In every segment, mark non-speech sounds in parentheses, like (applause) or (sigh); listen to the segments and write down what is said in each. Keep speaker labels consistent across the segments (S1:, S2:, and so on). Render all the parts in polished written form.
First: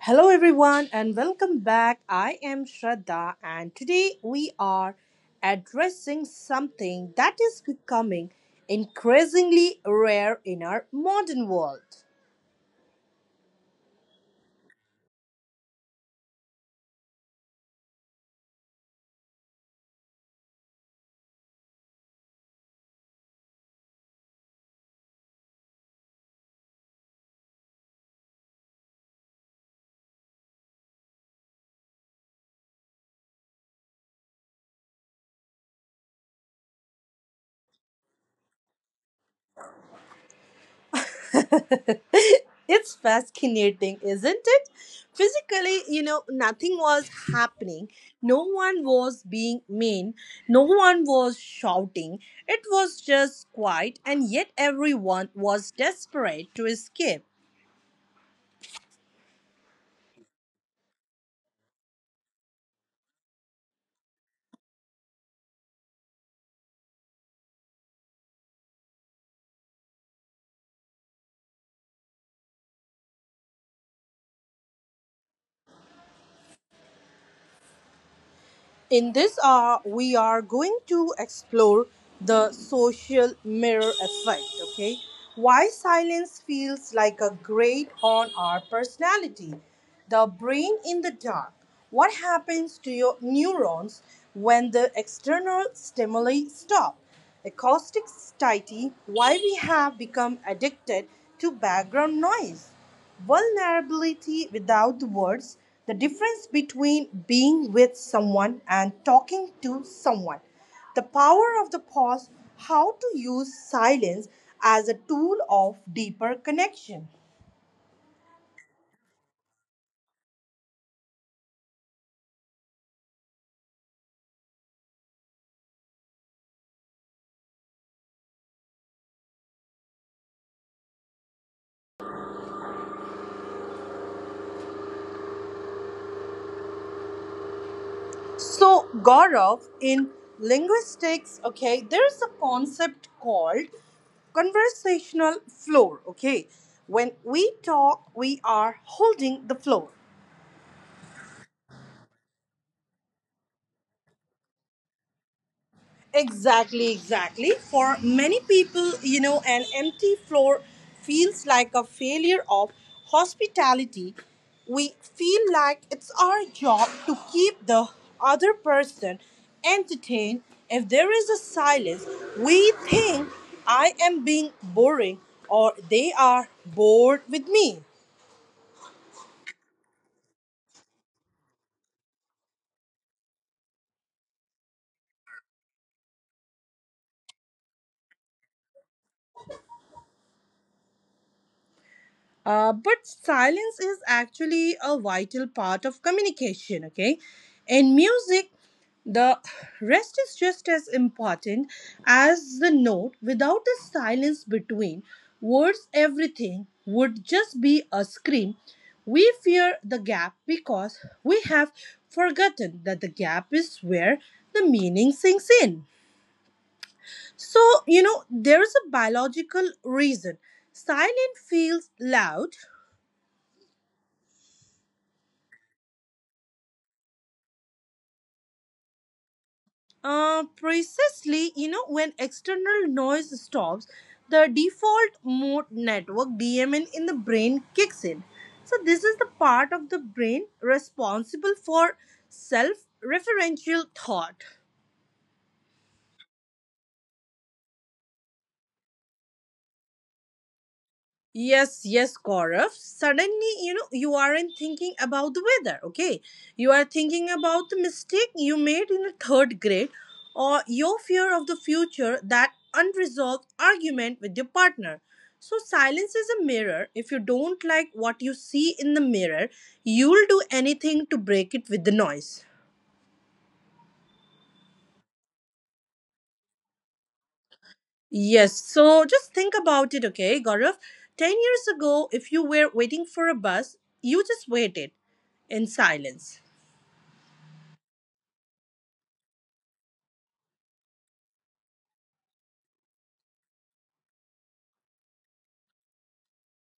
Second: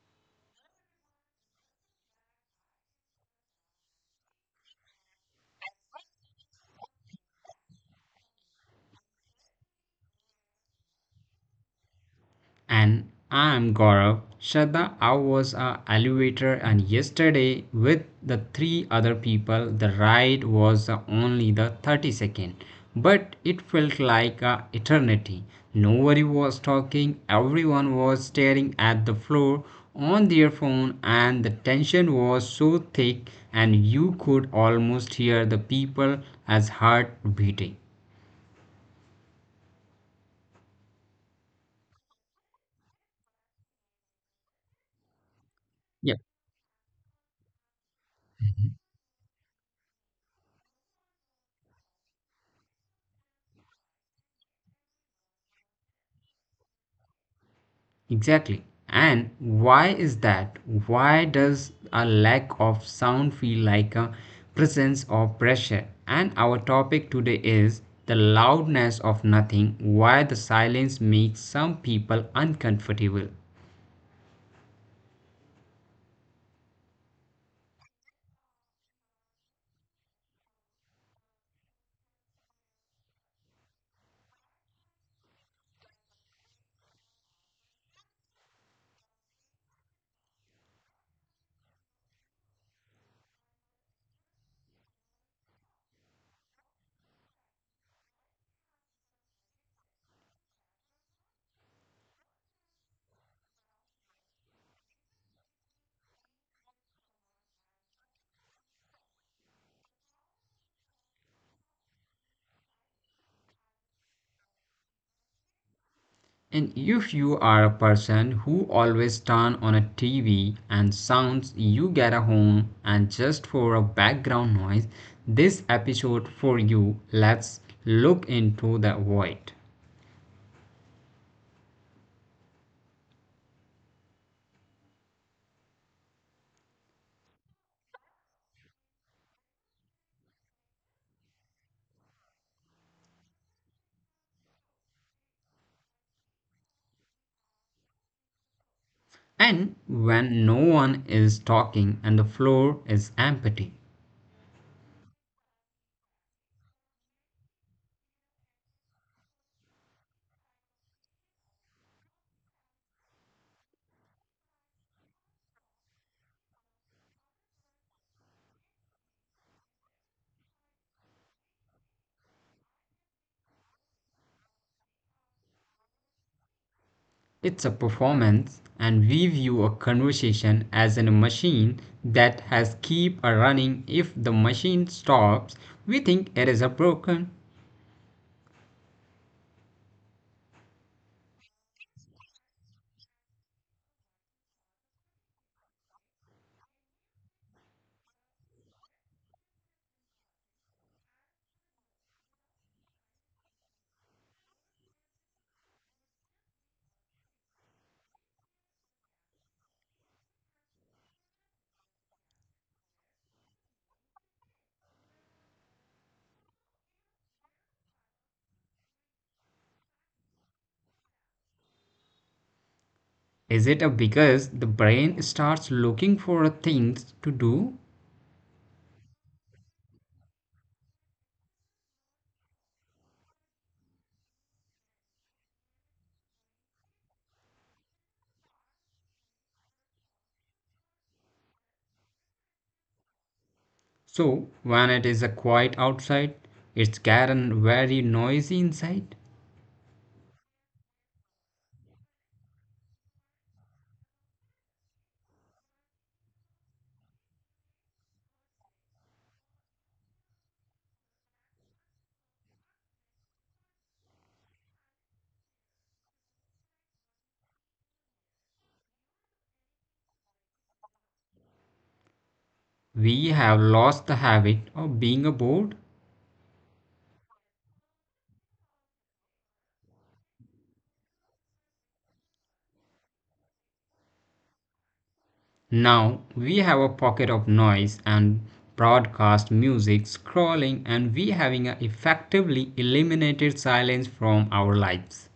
S1: Hello, everyone, and welcome back. I am Shraddha, and today we are addressing something that is becoming increasingly rare in our modern world.
S2: And I'm Gaurav. Shraddha, I was a elevator and yesterday with the three other people, the ride was the only the 30 seconds second. But it felt like a eternity. Nobody was talking, everyone was staring at the floor on their phone and the tension was so thick and you could almost hear the people as heart beating.
S1: (laughs) It's fascinating, isn't it? Physically, nothing was happening, no one was being mean, no one was shouting. It was just quiet, and yet everyone was desperate to escape.
S2: Exactly. And why is that? Why does a lack of sound feel like a presence or pressure? And our topic today is the loudness of nothing, why the silence makes some people uncomfortable.
S1: In this hour, we are going to explore the social mirror effect. Okay, why silence feels like a grade on our personality. The brain in the dark. What happens to your neurons when the external stimuli stop? Acoustic satiety. Why we have become addicted to background noise. Vulnerability without the words, the difference between being with someone and talking to someone, the power of the pause, how to use silence as a tool of deeper connection.
S2: And if you are a person who always turn on a TV and sounds you get at home and just for a background noise, this episode for you. Let's look into the void.
S1: So, Gaurav, in linguistics, okay, there is a concept called conversational floor, okay? When we talk, we are holding the floor.
S2: And when no one is talking and the floor is empty,
S1: Exactly, exactly. For many people, an empty floor feels like a failure of hospitality. We feel like it's our job to keep the other person entertained. If there is a silence, we think I am being boring or they are bored with me.
S2: it's a performance and we view a conversation as in a machine that has keep a running. If the machine stops, we think it is a broken.
S1: But silence is actually a vital part of communication, okay? In music, the rest is just as important as the note. Without the silence between words, everything would just be a scream. We fear the gap because we have forgotten that the gap is where the meaning sinks in. So, there is a biological reason. Silent feels loud.
S2: Is it a because the brain starts looking for things to do?
S1: Precisely, when external noise stops, the default mode network DMN in the brain kicks in. So, this is the part of the brain responsible for self referential thought.
S2: So when it is a quiet outside, it's gotten very noisy inside.
S1: Yes, yes, Gaurav. Suddenly, you aren't thinking about the weather, okay? You are thinking about the mistake you made in the third grade or your fear of the future, that unresolved argument with your partner. So, silence is a mirror. If you don't like what you see in the mirror, you'll do anything to break it with the noise.
S2: We have lost the habit of being bored.
S1: Yes, so just think about it, okay, Gaurav? 10 years ago, if you were waiting for a bus, you just waited in silence.
S2: Now we have a pocket of noise and broadcast music scrolling and we having a effectively eliminated silence from our lives.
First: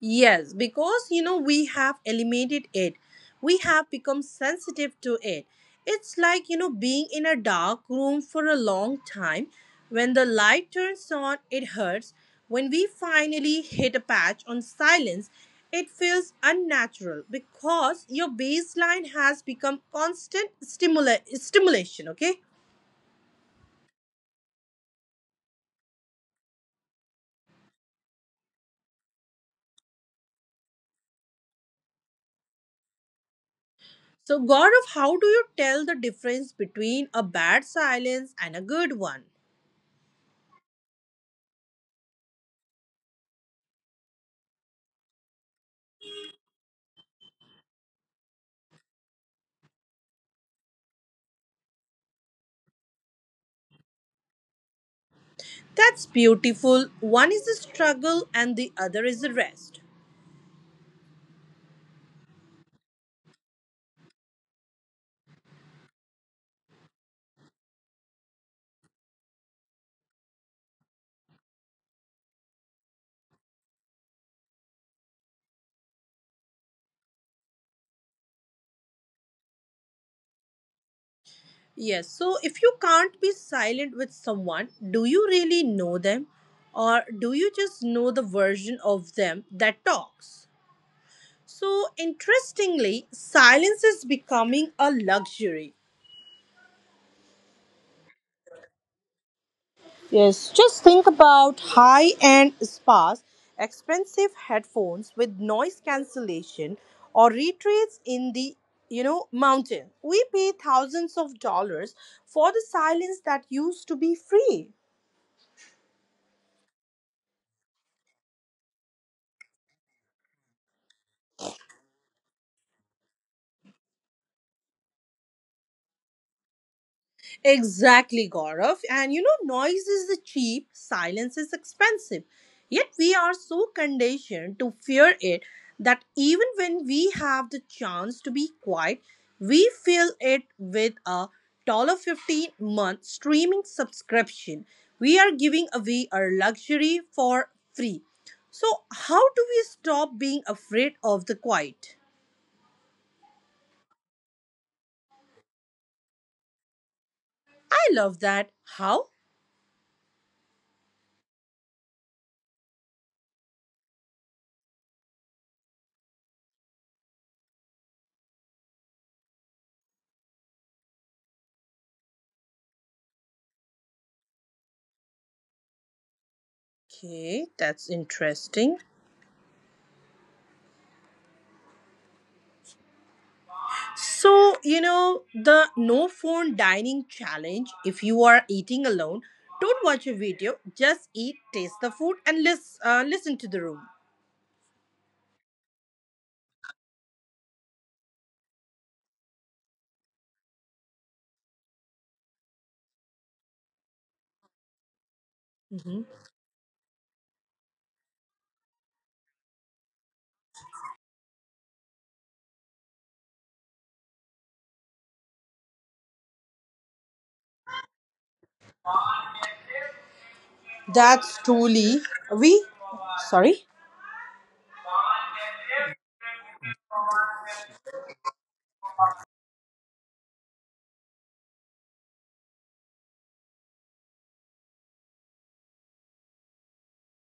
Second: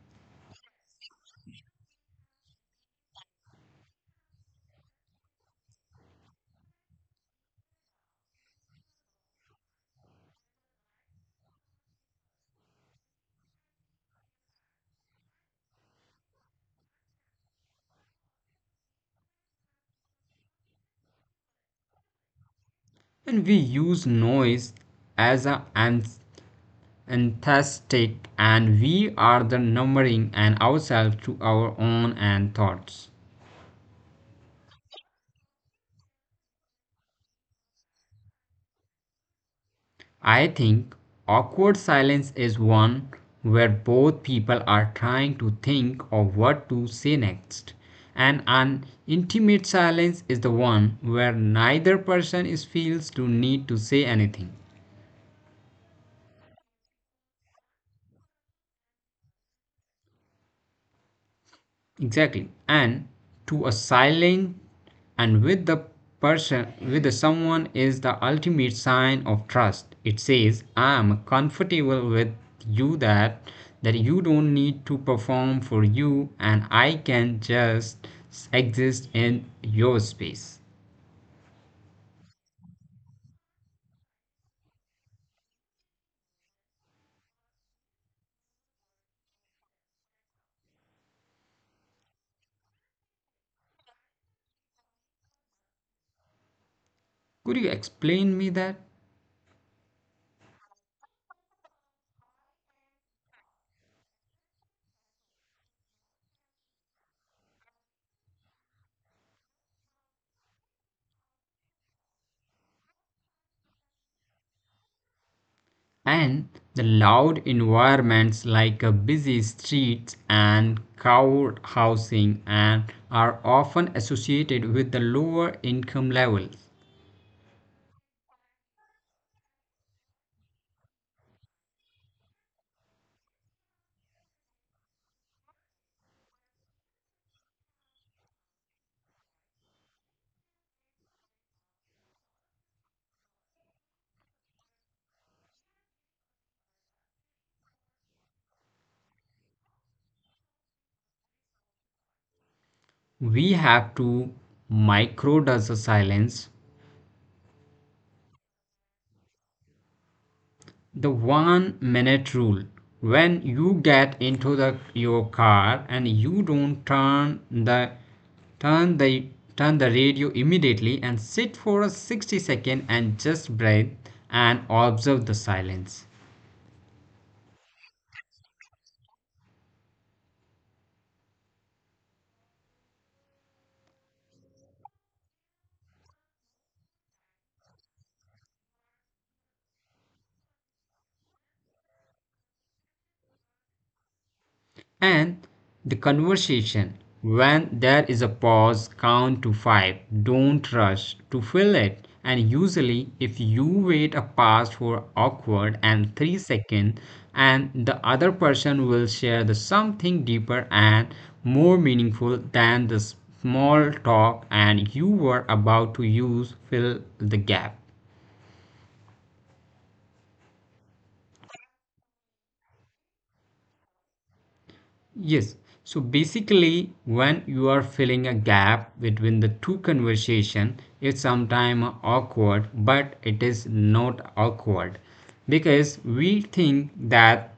S1: Yes, because you know we have eliminated it. We have become sensitive to it. It's like, being in a dark room for a long time. When the light turns on, it hurts. When we finally hit a patch on silence, it feels unnatural because your baseline has become constant stimulation, okay?
S2: And we use noise as a anthestic and we are the numbering and ourselves to our own and thoughts.
S1: So, Gaurav, how do you tell the difference between a bad silence and a good one?
S2: I think awkward silence is one where both people are trying to think of what to say next. And an intimate silence is the one where neither person is feels to need to say anything.
S1: That's beautiful. One is the struggle and the other is the rest.
S2: Exactly. And to a silent and with the person with the someone is the ultimate sign of trust. It says, I am comfortable with you that you don't need to perform for you and I can just exist in your space.
S1: Yes, so if you can't be silent with someone, do you really know them? Or do you just know the version of them that talks? So, interestingly, silence is becoming a luxury.
S2: Could you explain me that?
S1: Yes, just think about high end spas, expensive headphones with noise cancellation, or retreats in the mountain. We pay thousands of dollars for the silence that used to be free.
S2: And the loud environments like busy streets and crowd housing and are often associated with the lower income levels.
S1: Exactly, Gaurav. And you know, noise is cheap, silence is expensive. Yet we are so conditioned to fear it that even when we have the chance to be quiet, we fill it with a dollar $15 month streaming subscription. We are giving away our luxury for free. So, how do we stop being afraid of the quiet?
S2: We have to microdose the silence.
S1: I love that. How?
S2: The 1 minute rule, when you get into the your car and you don't turn the turn the radio immediately and sit for a 60 seconds second and just breathe and observe the silence
S1: Okay, that's interesting. So, the no phone dining challenge if you are eating alone, don't watch a video, just eat, taste the food, and listen to the room.
S2: and the conversation. When there is a pause, count to five. Don't rush to fill it. And usually, if you wait a pause for awkward and
S1: Mhm.
S2: 3 seconds, and the other person will share the something deeper and more meaningful than the small talk and you were about to use, fill the gap.
S1: That's truly. We? Sorry?
S2: Yes. So basically, when you are filling a gap between the two conversation, it's sometimes awkward, but it is not awkward because we think that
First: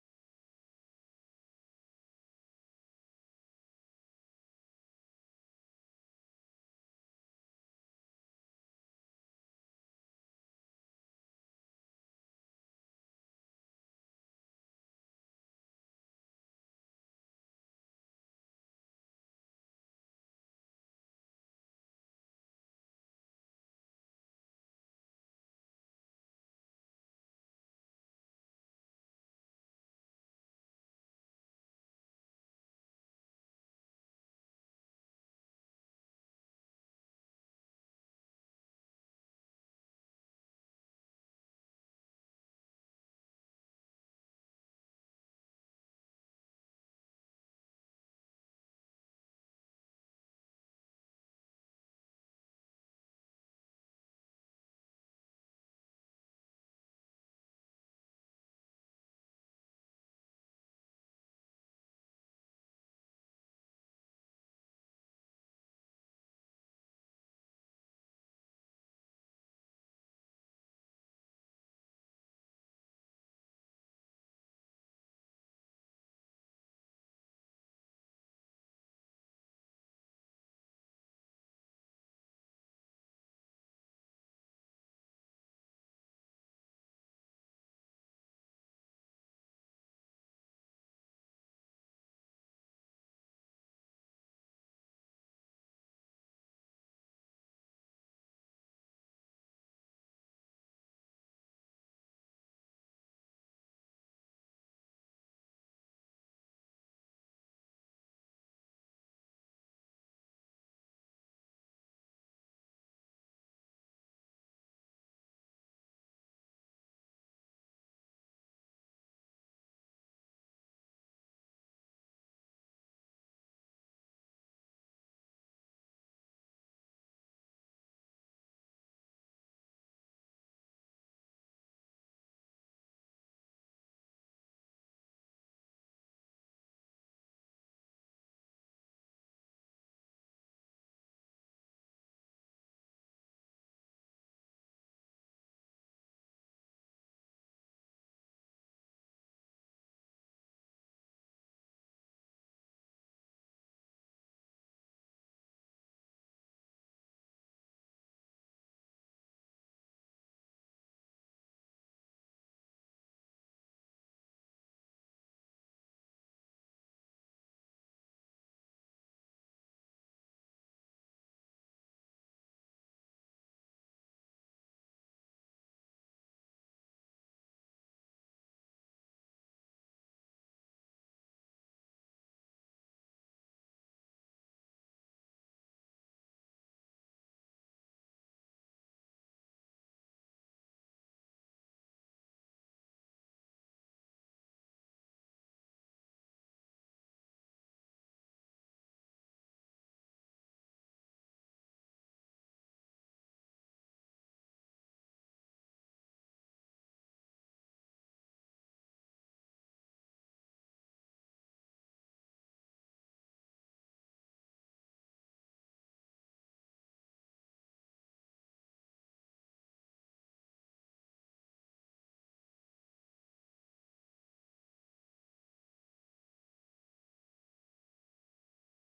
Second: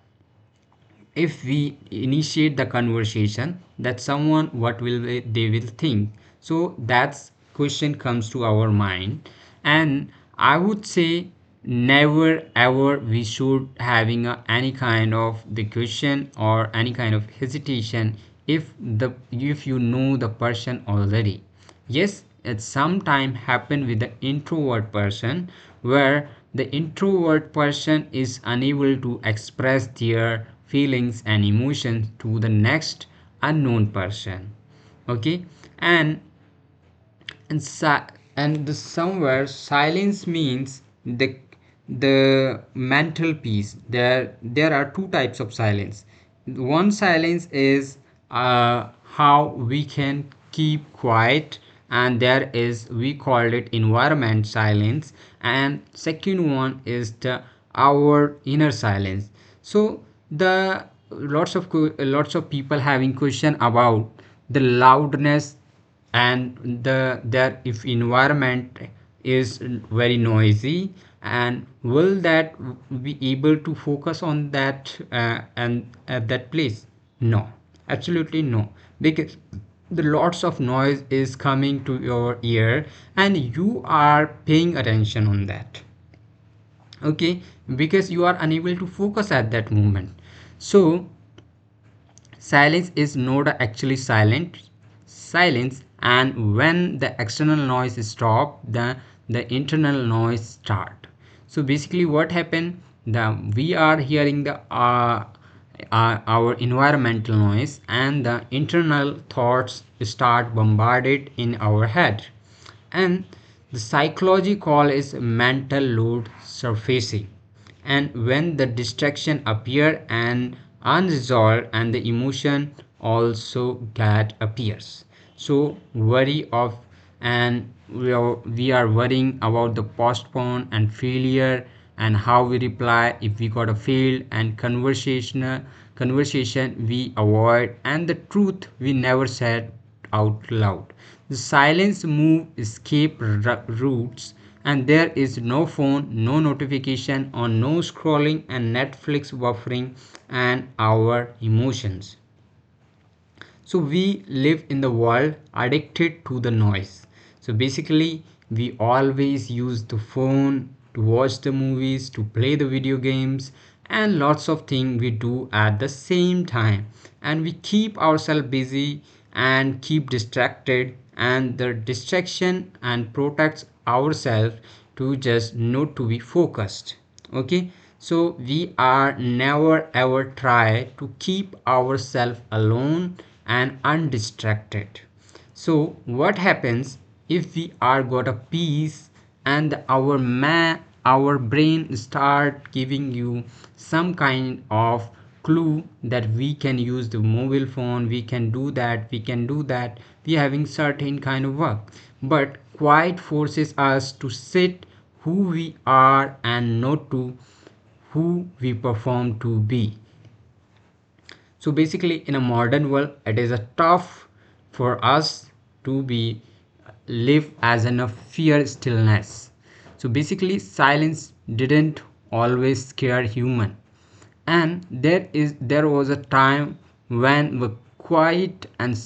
S2: if we initiate the conversation that someone what will they will think. So that's question comes to our mind. And I would say never ever we should having a, any kind of the question or any kind of hesitation if the if you know the person already. Yes, it sometimes happen with the introvert person where the introvert person is unable to express their feelings and emotions to the next unknown person. Okay. And and si- and somewhere silence means the mental peace. There are two types of silence. One silence is, uh, how we can keep quiet, and there is we called it environment silence, and second one is the our inner silence. So the lots of lots of people having question about the loudness and the their if environment is very noisy, and will that be able to focus on that and at that place? No, absolutely no. Because the lots of noise is coming to your ear and you are paying attention on that. Okay, because you are unable to focus at that moment. So silence is not actually silent. Silence, and when the external noise stop, the internal noise start. So basically what happened, the we are hearing the our environmental noise and the internal thoughts start bombarded in our head. And the psychology call is mental load surfacing, and when the distraction appear and unresolved and the emotion also get appears. So worry of, and we are worrying about the postpone and failure, and how we reply if we got a failed and conversational conversation we avoid, and the truth we never said out loud. The silence move escape routes, and there is no phone, no notification or no scrolling and netflix buffering and our emotions. So we live in the world addicted to the noise. So basically, we always use the phone to watch the movies, to play the video games, and lots of things we do at the same time, and we keep ourselves busy and keep distracted, and the distraction and protects ourselves to just not to be focused. Okay, so we are never ever try to keep ourselves alone and undistracted. So what happens if we are got a peace, and our brain start giving you some kind of clue that we can use the mobile phone, we can do that, we can do that, we having certain kind of work. But quiet forces us to sit who we are and not to who we perform to be. So basically, in a modern world, it is a tough for us to be live as in a fear stillness. So basically, silence didn't always scare human, and there was a time when we quiet and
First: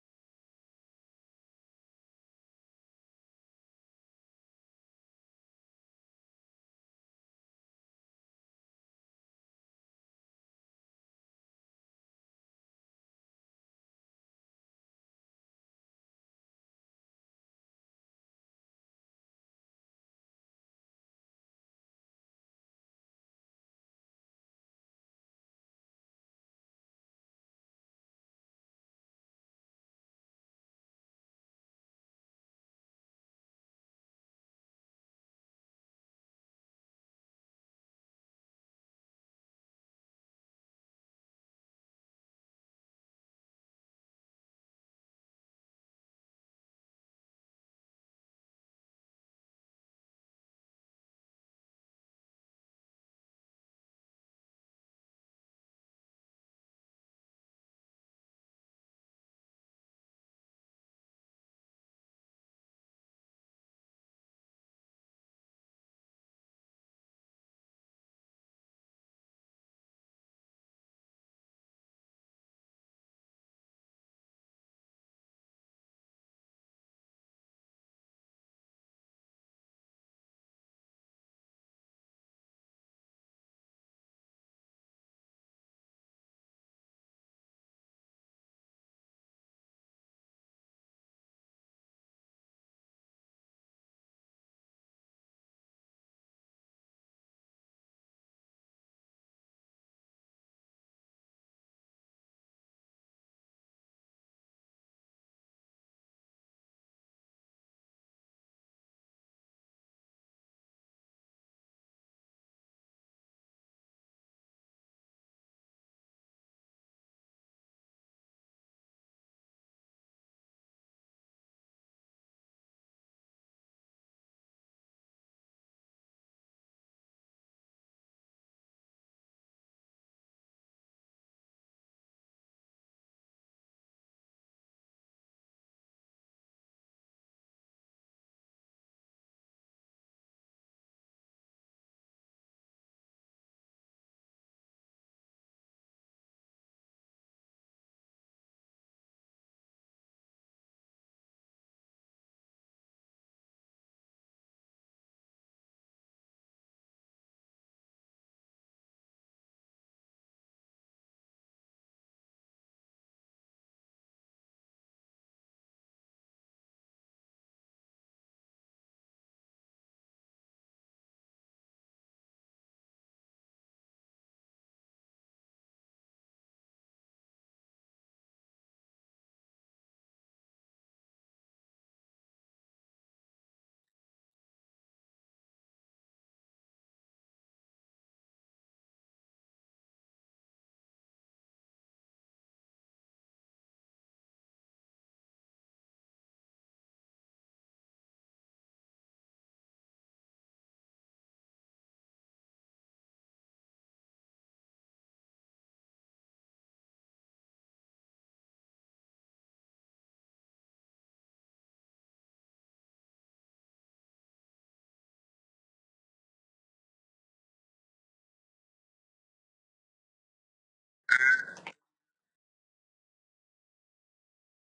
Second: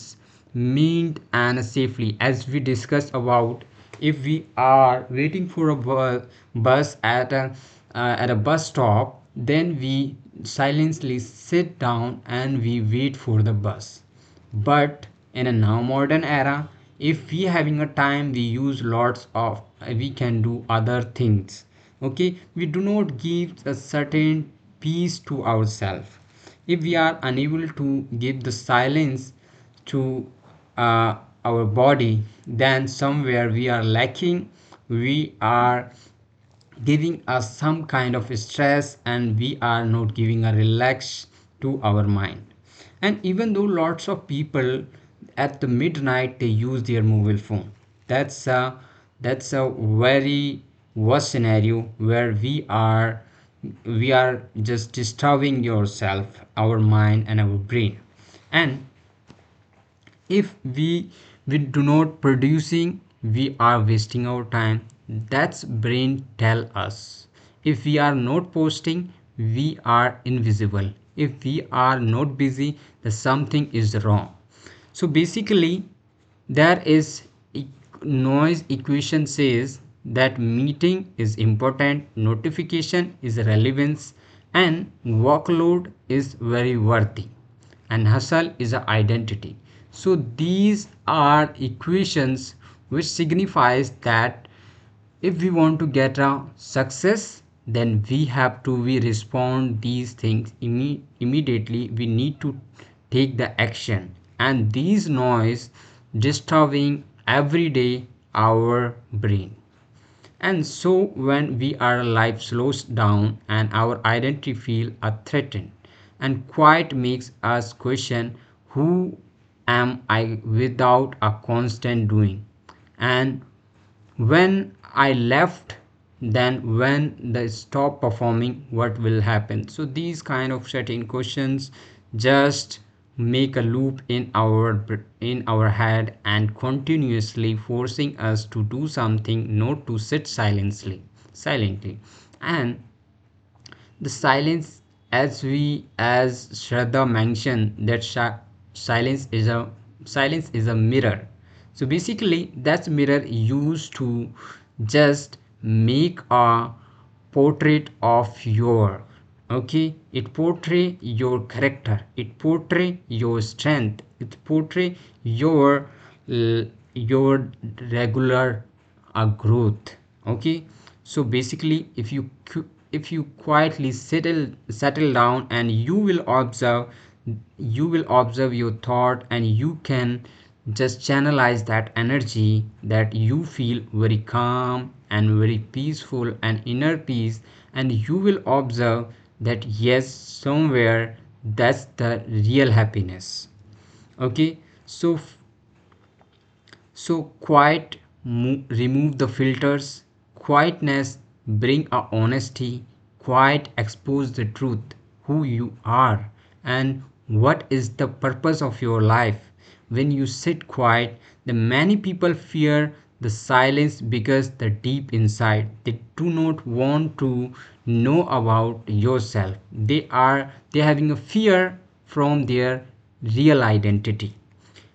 S2: meant and safely, as we discussed about, if we are waiting for a bus at a bus stop, then we silently sit down and we wait for the bus. But in a now modern era, if we having a time, we use lots of, we can do other things. Okay, we do not give a certain peace to ourselves. If we are unable to give the silence to uh, our body, then somewhere we are lacking, we are giving us some kind of stress and we are not giving a relax to our mind. And even though lots of people at the midnight they use their mobile phone. That's a that's a very worst scenario where we are just disturbing yourself our mind and our brain. And if we do not producing, we are wasting our time, that's brain tell us. If we are not posting, we are invisible. If we are not busy, then something is wrong. So basically, there is e- noise equation says that meeting is important, notification is relevance, and workload is very worthy, and hustle is a identity. So these are equations which signifies that if we want to get a success, then we have to we respond these things immediately, we need to take the action, and these noise disturbing every day our brain. And so when we our life slows down and our identity feel are threatened, and quiet makes us question, who am I without a constant doing? And when I left, then when they stop performing, what will happen? So these kind of certain questions just make a loop in our head and continuously forcing us to do something not to sit silently. And the silence, as we as Shraddha mentioned that silence is a, silence is a mirror. So basically that mirror used to just make a portrait of your. Okay, it portray your character, it portray your strength, it portray your your regular a growth. Okay, so basically, if you, if you quietly settle down, and you will observe, you will observe your thought, and you can just channelize that energy that you feel very calm and very peaceful and inner peace. And you will observe that yes, somewhere that's the real happiness. Okay, so so quiet remove the filters. Quietness bring a honesty, quiet expose the truth who you are and what is the purpose of your life. When you sit quiet, the many people fear the silence because the deep inside they do not want to know about yourself. They are they having a fear from their real identity,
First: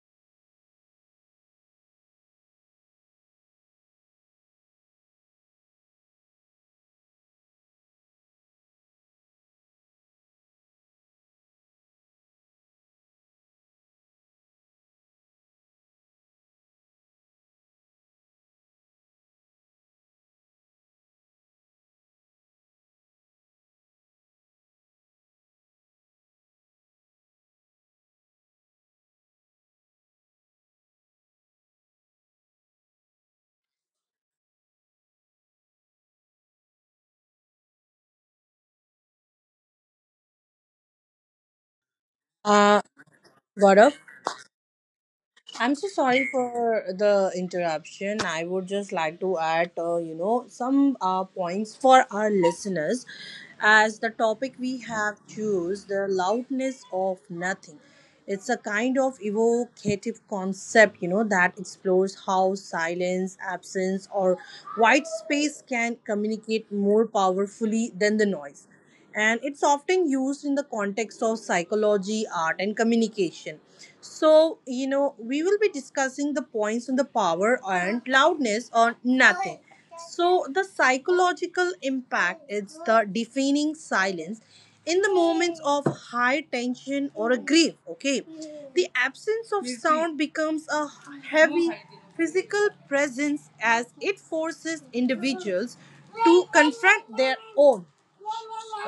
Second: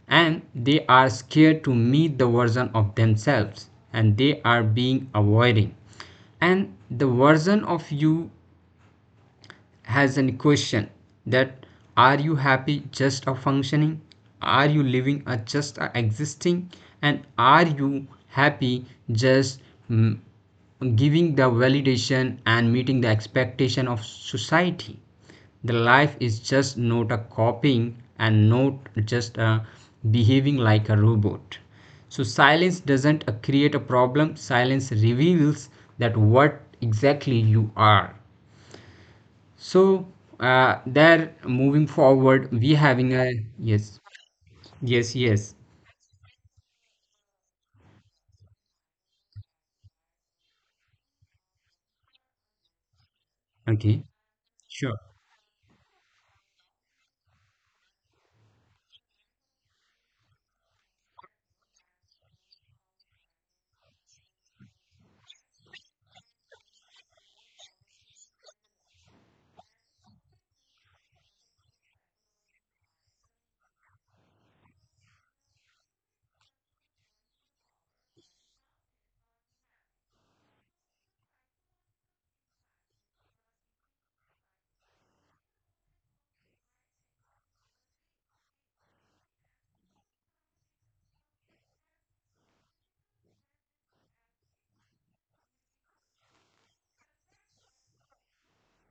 S2: and they are scared to meet the version of themselves and they are being avoiding. And the version of you has an question that are you happy just a functioning, are you living a just a existing, and are you happy just mm, giving the validation and meeting the expectation of society? The life is just not a copying and not just a behaving like a robot. So silence doesn't create a problem, silence reveals that what exactly you are. So there, moving forward,
S1: Uh,
S2: we having a
S1: Gaurav?
S2: yes, yes, yes.
S1: I'm so sorry for the interruption. I would just like to add, some points for our listeners, as
S2: Okay,
S1: the topic we
S2: sure.
S1: have choose the loudness of nothing. It's a kind of evocative concept, that explores how silence, absence, or white space can communicate more powerfully than the noise, and it's often used in the context of psychology, art, and communication. So, we will be discussing the points on the power and loudness or nothing. So, the psychological impact is the deafening silence in the moments of high tension or a grief. Okay, the absence of sound becomes a heavy physical presence as it forces individuals to confront their own,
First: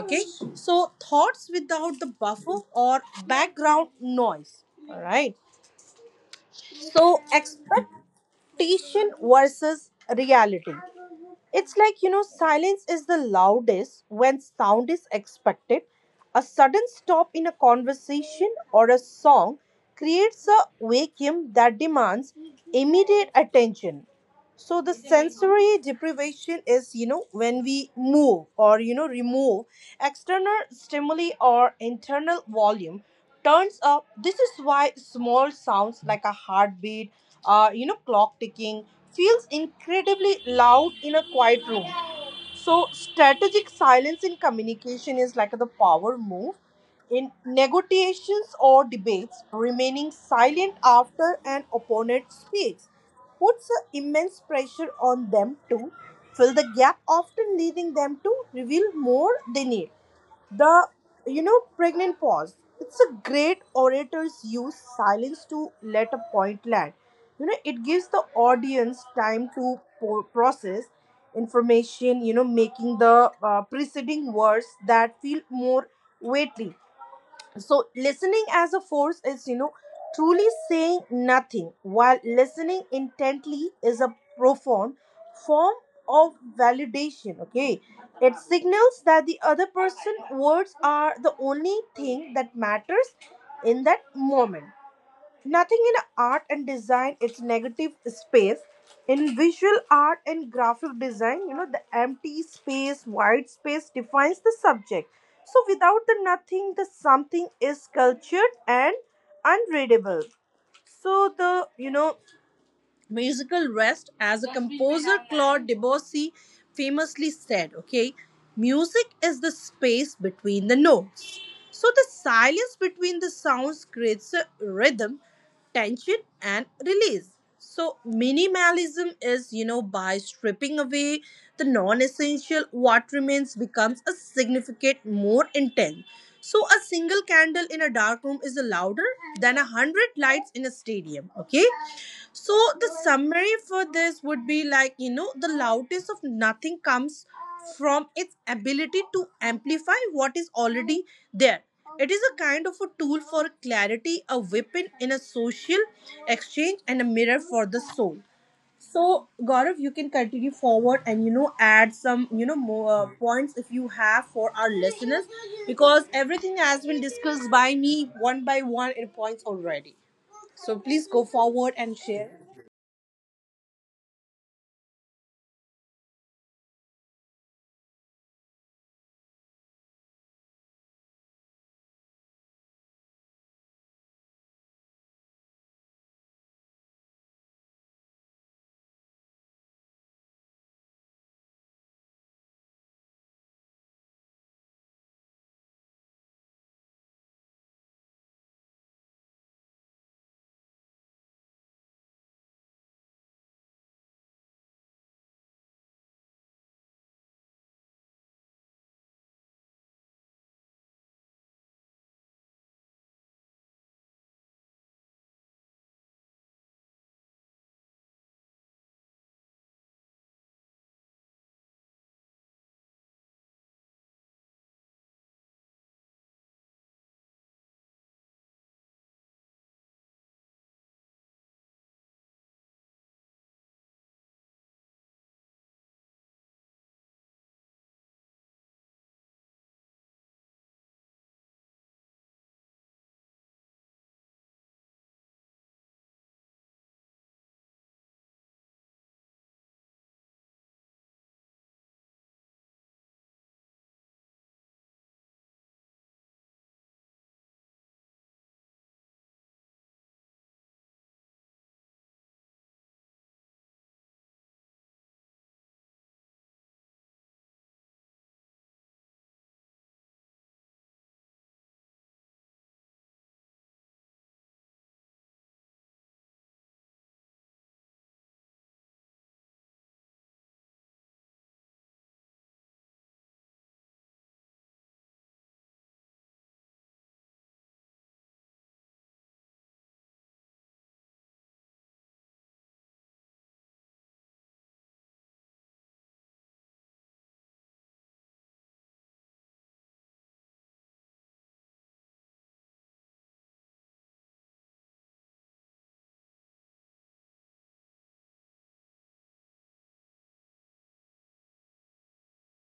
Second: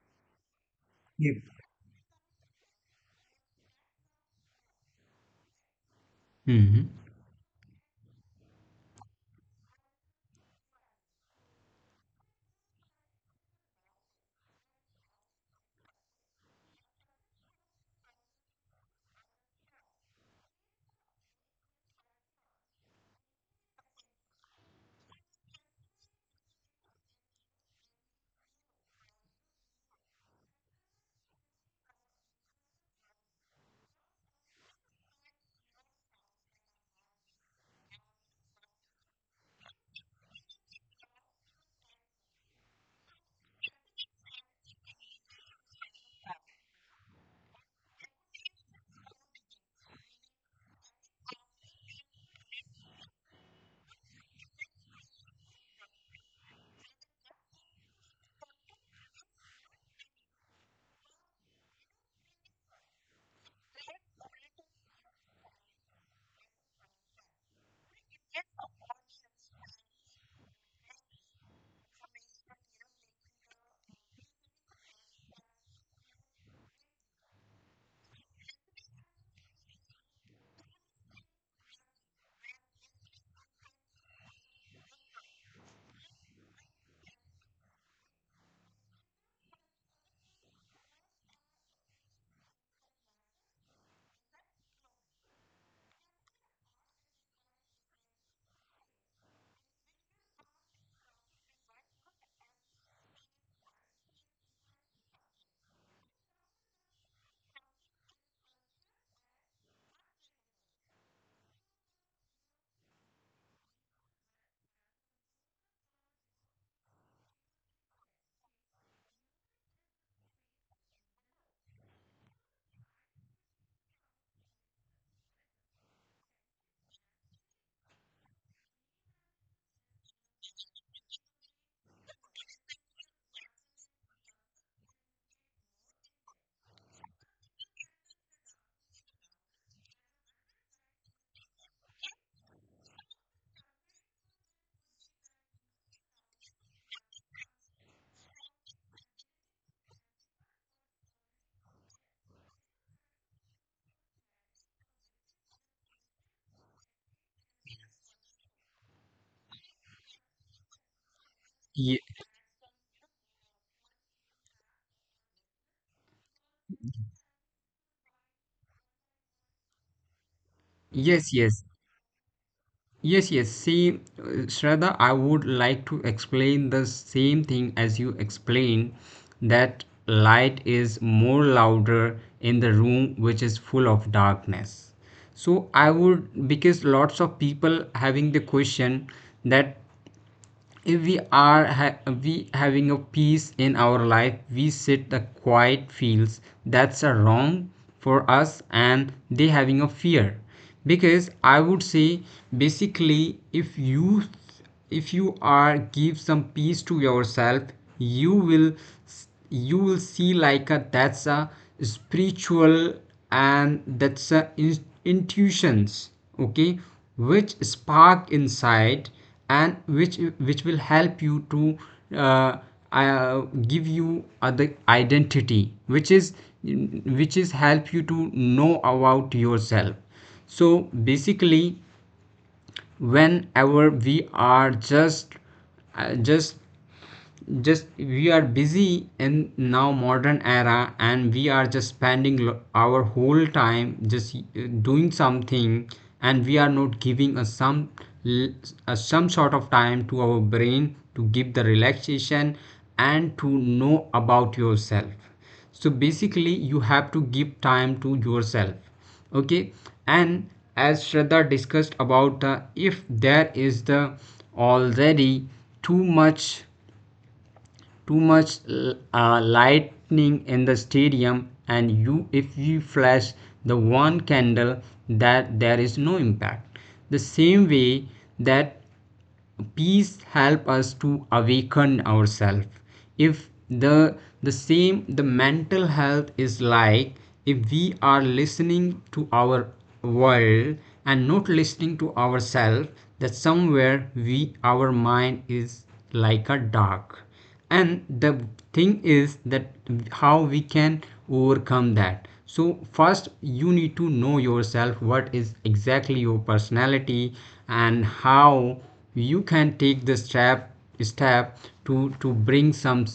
S1: okay, so
S2: Yeah.
S1: thoughts without the buffer or background noise, all right.
S2: Hmm.
S1: So expectation versus reality. It's like, silence is the loudest when sound is expected. A sudden stop in a conversation or a song creates a vacuum that demands immediate attention. So the sensory deprivation is, when we move or, remove external stimuli or internal volume turns up. This is why small sounds like a heartbeat, clock ticking feels incredibly loud in a quiet room. So, strategic silence in communication is like the power move. In negotiations or debates, remaining silent after an opponent speaks puts a immense pressure on them to fill the gap, often leading them to reveal more they need. The, pregnant pause. It's a great orator's use silence to let a point land. It gives the audience time to process information, making the preceding words that feel more weighty. So listening as a force is, truly saying nothing while listening intently is a profound form of validation, okay. It signals that the other person words are the only thing that matters in that moment. Nothing in art and design its negative space. In visual art and graphic design, the empty space, wide space defines the subject. So without the nothing, the something is cultured and unreadable. So the, musical rest, as a composer Claude Debussy famously said, okay, music is the space between the notes. So the silence between the sounds creates a rhythm, tension, and release. So minimalism is, by stripping away the non-essential, what remains becomes a significant more intense. So a single candle in a dark room is louder than a hundred lights in a stadium, okay. So the summary for this would be like, the loudness of nothing comes from its ability to amplify what is already there. It is a kind of a tool for clarity, a weapon in a social exchange, and a mirror for the soul. So Gaurav, you can continue forward and
S2: Ye-
S1: add some more points if you have for our listeners because everything has been discussed by me one by one in points already. So please
S2: yes,
S1: go
S2: yes,
S1: forward and share.
S2: yes, yes. See, Shraddha, I would like to explain the same thing as you explained that light is more louder in the room which is full of darkness. So I would because lots of people having the question that if we are ha- we having a peace in our life we sit the quiet feels that's a wrong for us and they having a fear because I would say basically if you are give some peace to yourself you will you will see like a, that's a spiritual and that's a intuitions, okay, which spark inside and which will help you to uh, uh, give you other identity which is help you to know about yourself. So basically whenever we are just uh, just just we are busy in now modern era and we are just spending our whole time just doing something, and we are not giving a some l- a some sort of time to our brain to give the relaxation and to know about yourself. So basically you have to give time to yourself, okay. And as Shraddha discussed about the if there is the already too much too much lightning in the stadium and you if you flash the one candle that there is no impact. The same way that peace help us to awaken ourselves if the the same the mental health is like if we are listening to our world and not listening to ourselves, that somewhere we our mind is like a dark, and the thing is that how we can overcome that. So first you need to know yourself what is exactly your personality and how you can take the step step to bring some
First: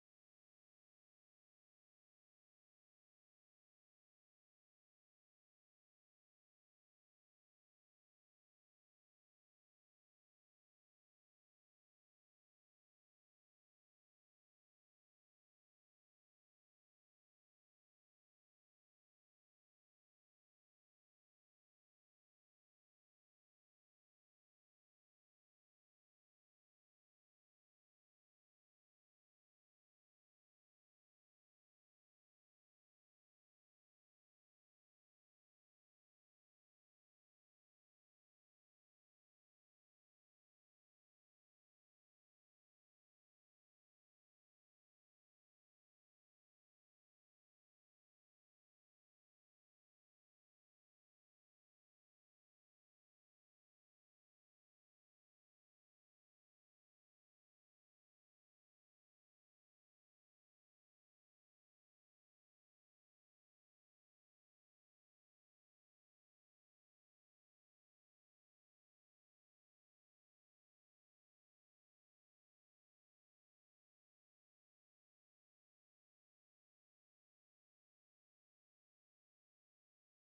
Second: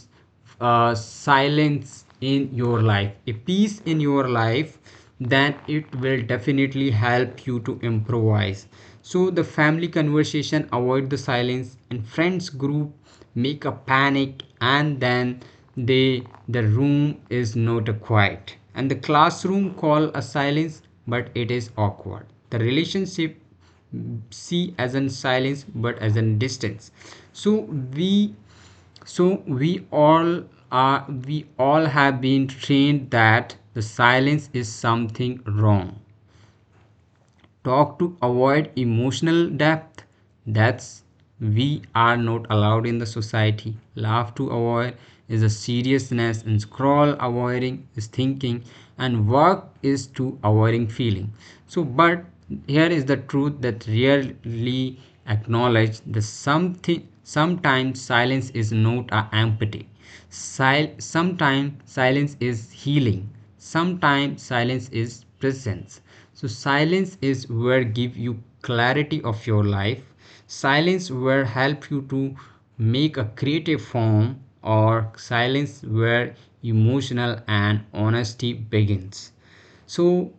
S2: silence in your life, a peace in your life, then it will definitely help you to improvise. So the family conversation, avoid the silence, and friends group make a panic, and then they the room is not quiet. And the classroom call a silence, but it is awkward. The relationship see as in silence but as in distance. so we so we all are we all have been trained that the silence is something wrong, talk to avoid emotional depth, that's we are not allowed in the society, laugh to avoid is a seriousness, and scroll avoiding is thinking, and work is to avoiding feeling. So but here is the truth that rarely acknowledged the something: sometimes silence is not a empty. Sometimes silence is healing, sometimes silence is presence. So silence is where give you clarity of your life, silence where help you to make a creative form, or silence where emotional and honesty begins. So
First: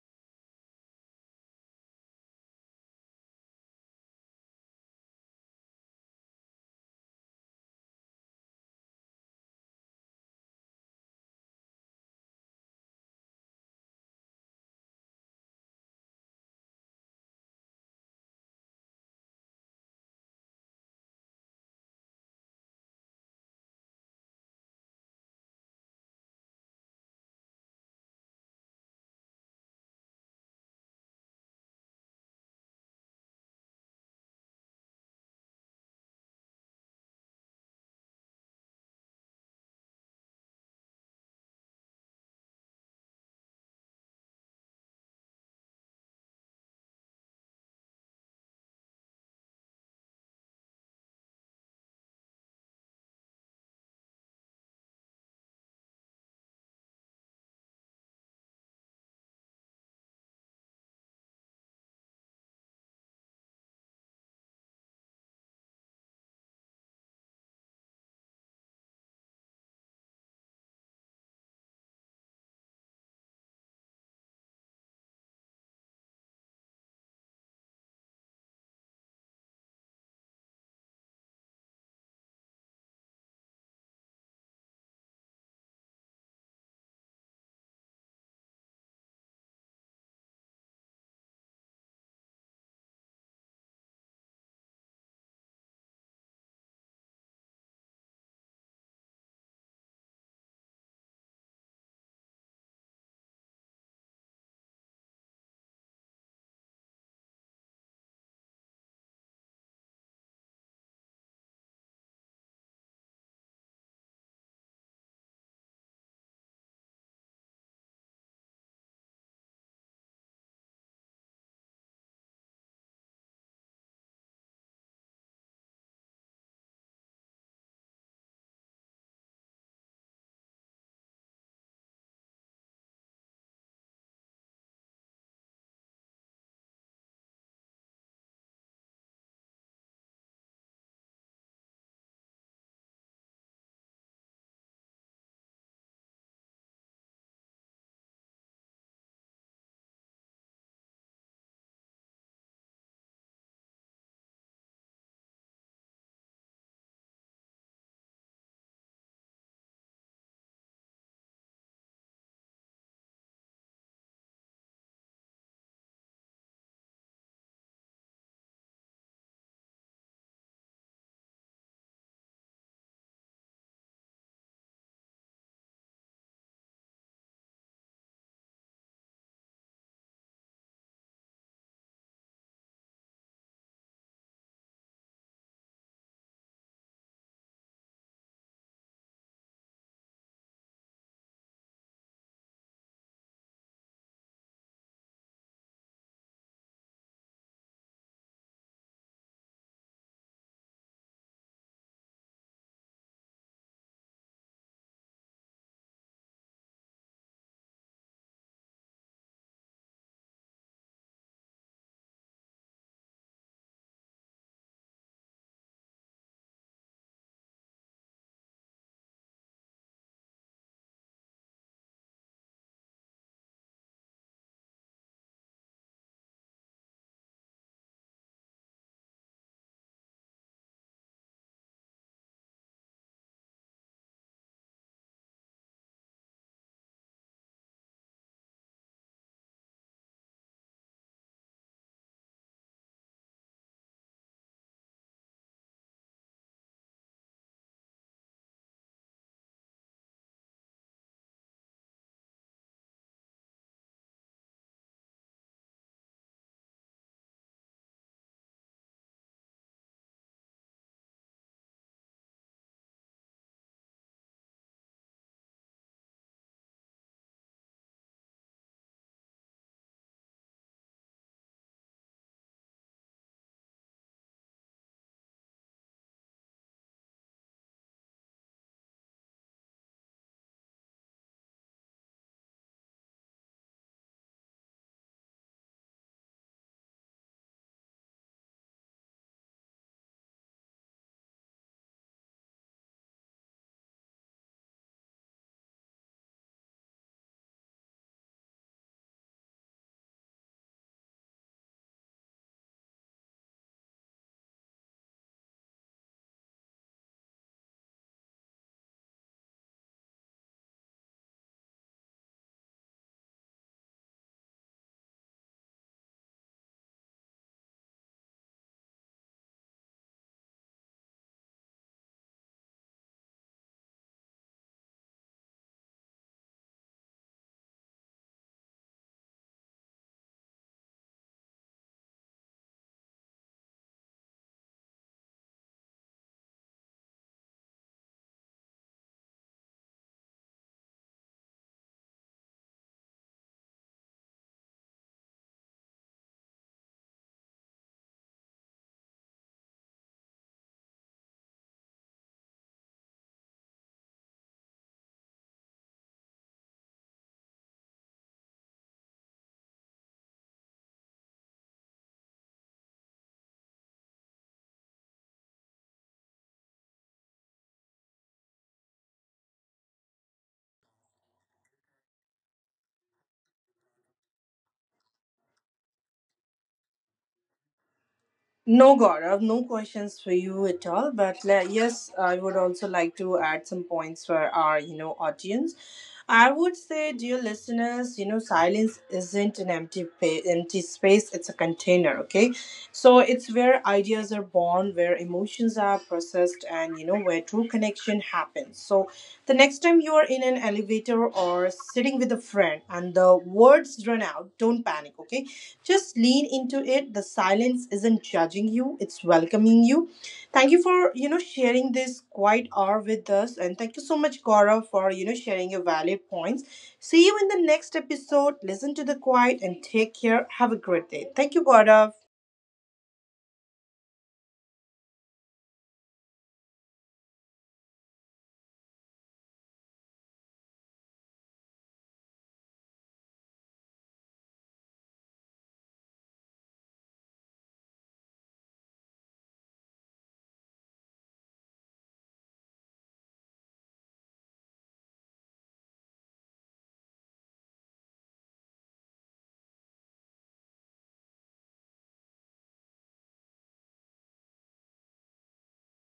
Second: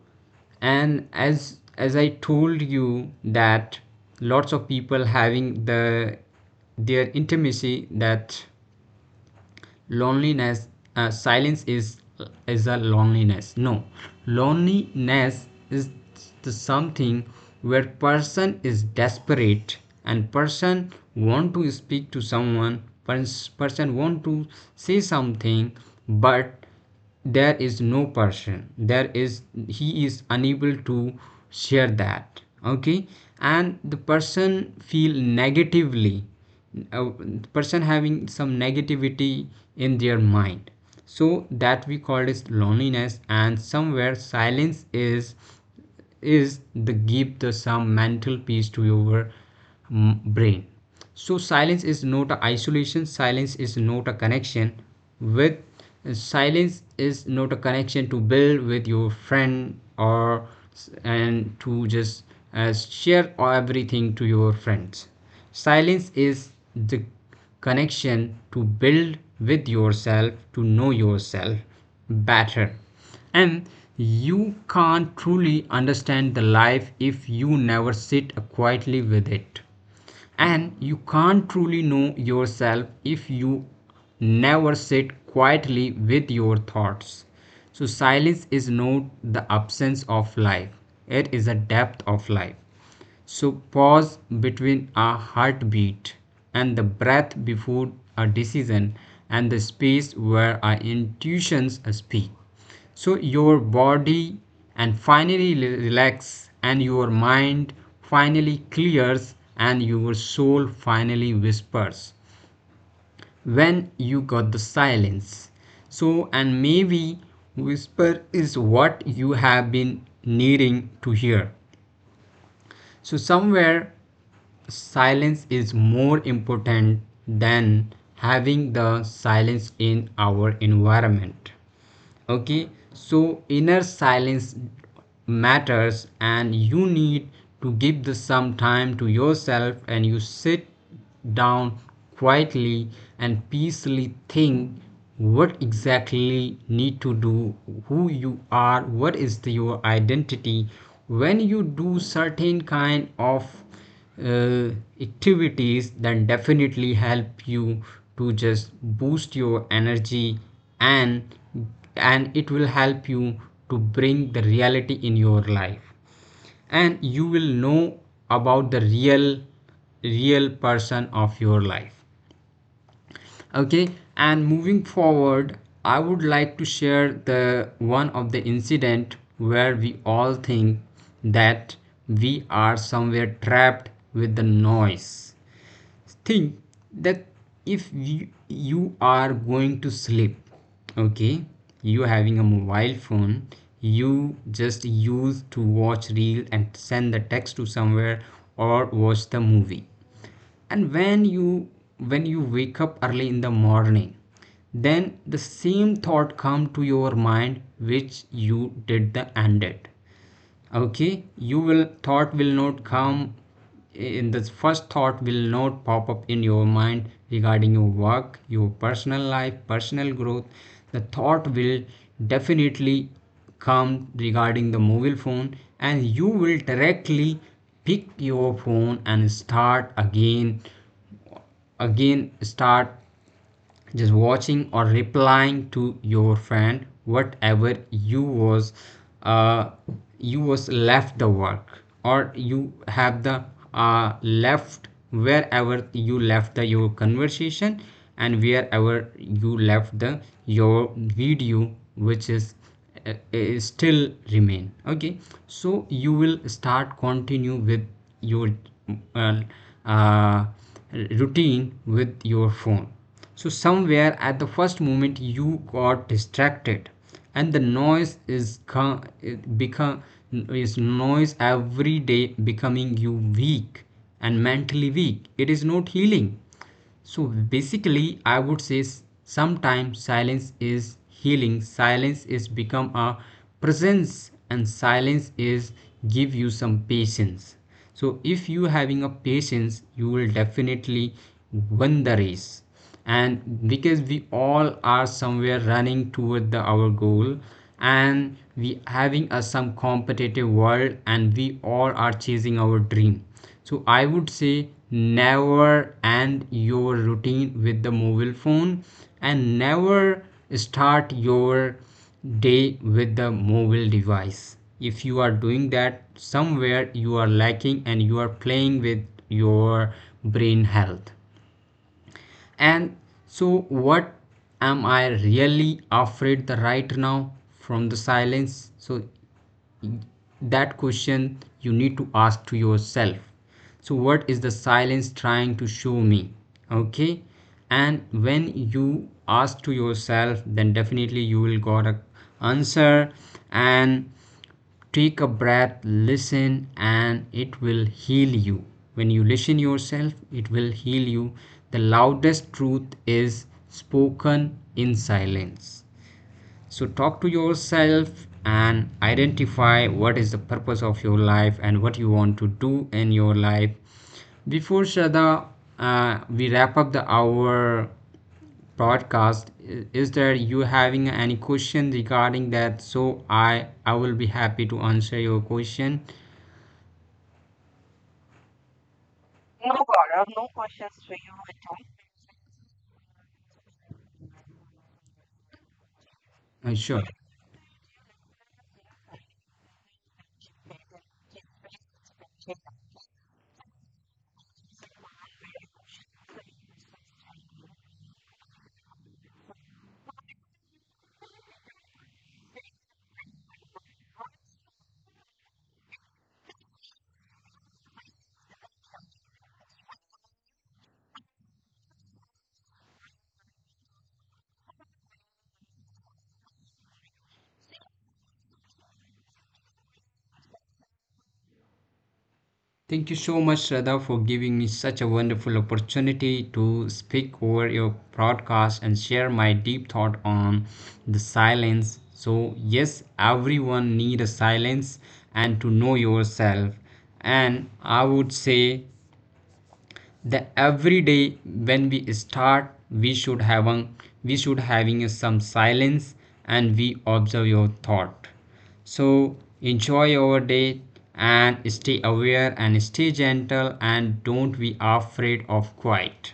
S2: and as I told you that lots of people having the their intimacy, that loneliness, silence is a loneliness, no. Loneliness is the something where person is desperate and person want to speak to someone, person want to say something but there is no person, there is he is unable to share that, okay. And the person feel negatively, uh, person having some negativity in their mind. So that we call as loneliness, and somewhere silence is the give the some mental peace to your brain. So silence is not a isolation, silence is not a connection with, silence is not a connection to build with your friend or and to just share everything to your friends. Silence is the connection to build with yourself, to know yourself better. And you can't truly understand the life if you never sit quietly with it, and you can't truly know yourself if you never sit quietly with your thoughts. So silence is not the absence of life, it is a depth of life. So pause between a heartbeat, and the breath before a decision, and the space where our intuitions speak. So your body and finally relax, and your mind finally clears, and your soul finally whispers when you got the silence. So and maybe whisper is what you have been needing to hear. So somewhere silence is more important than having the silence in our environment, okay. So inner silence matters, and you need to give the some time to yourself and you sit down quietly and peacefully think what exactly need to do, who you are, what is your identity. When you do certain kind of uh, activities then definitely help you to just boost your energy, and and it will help you to bring the reality in your life, and you will know about the real person of your life, okay. And moving forward, I would like to share the one of the incident where we all think that we are somewhere trapped with the noise. Think that if you, you are going to sleep, okay, you having a mobile phone, you just use to watch reel and send the text to somewhere or watch the movie. And when you wake up early in the morning, then the same thought come to your mind which you did the ended. Okay, you will thought will not come, in the first thought will not pop up in your mind regarding your work, your personal life, personal growth. The thought will definitely come regarding the mobile phone and you will directly pick your phone and start again start just watching or replying to your friend. Whatever you was uh, you was left the work, or you have the uh, left, wherever you left the your conversation, and wherever you left the your video which is still remain, okay. So you will start continue with your uh, uh, routine with your phone. So somewhere at the first moment you got distracted and the noise is come become is noise every day becoming you weak and mentally weak, it is not healing. So basically, I would say sometimes silence is healing, silence is become a presence, and silence is give you some patience. So if you having a patience, you will definitely win the race. And because we all are somewhere running toward the our goal, and we having a some competitive world, and we all are chasing our dream. So I would say never end your routine with the mobile phone and never start your day with the mobile device. If you are doing that, somewhere you are lacking and you are playing with your brain health. And so what am I really afraid the right now from the silence? So that question you need to ask to yourself, so what is the silence trying to show me, okay. And when you ask to yourself, then definitely you will got a answer. And take a breath, listen, and it will heal you. When you listen yourself, it will heal you. The loudest truth is spoken in silence. So talk to yourself and identify what is the purpose of your life and what you want to do in your life. Before Shraddha, we wrap up the our podcast. Is there you having any question regarding that? So I will be happy to answer your question.
S1: No, Gaurav, no questions for you at all. But yes, I would also like to add some points for our, audience. I would
S2: Sure.
S1: say, dear listeners, silence isn't an empty space. It's a container. Okay, so it's where ideas are born, where emotions are processed, and where true connection happens. So, the next time you are in an elevator or sitting with a friend and the words run out, don't panic, okay? Just lean into it. The silence isn't judging you, it's welcoming you. Thank you for, sharing this quiet hour with us. And thank you so much, Gaurav, for, sharing your valid points. See you in the next episode. Listen to the quiet and take care. Have a great day. Thank you, Gaurav.
S2: Thank you so much, Shraddha, for giving me such a wonderful opportunity to speak over your broadcast and share my deep thought on the silence. So, yes, everyone need a silence and to know yourself. And I would say the every day when we start we should having some silence and we observe your thought. So enjoy your day, and stay aware and stay gentle and don't be afraid of quiet.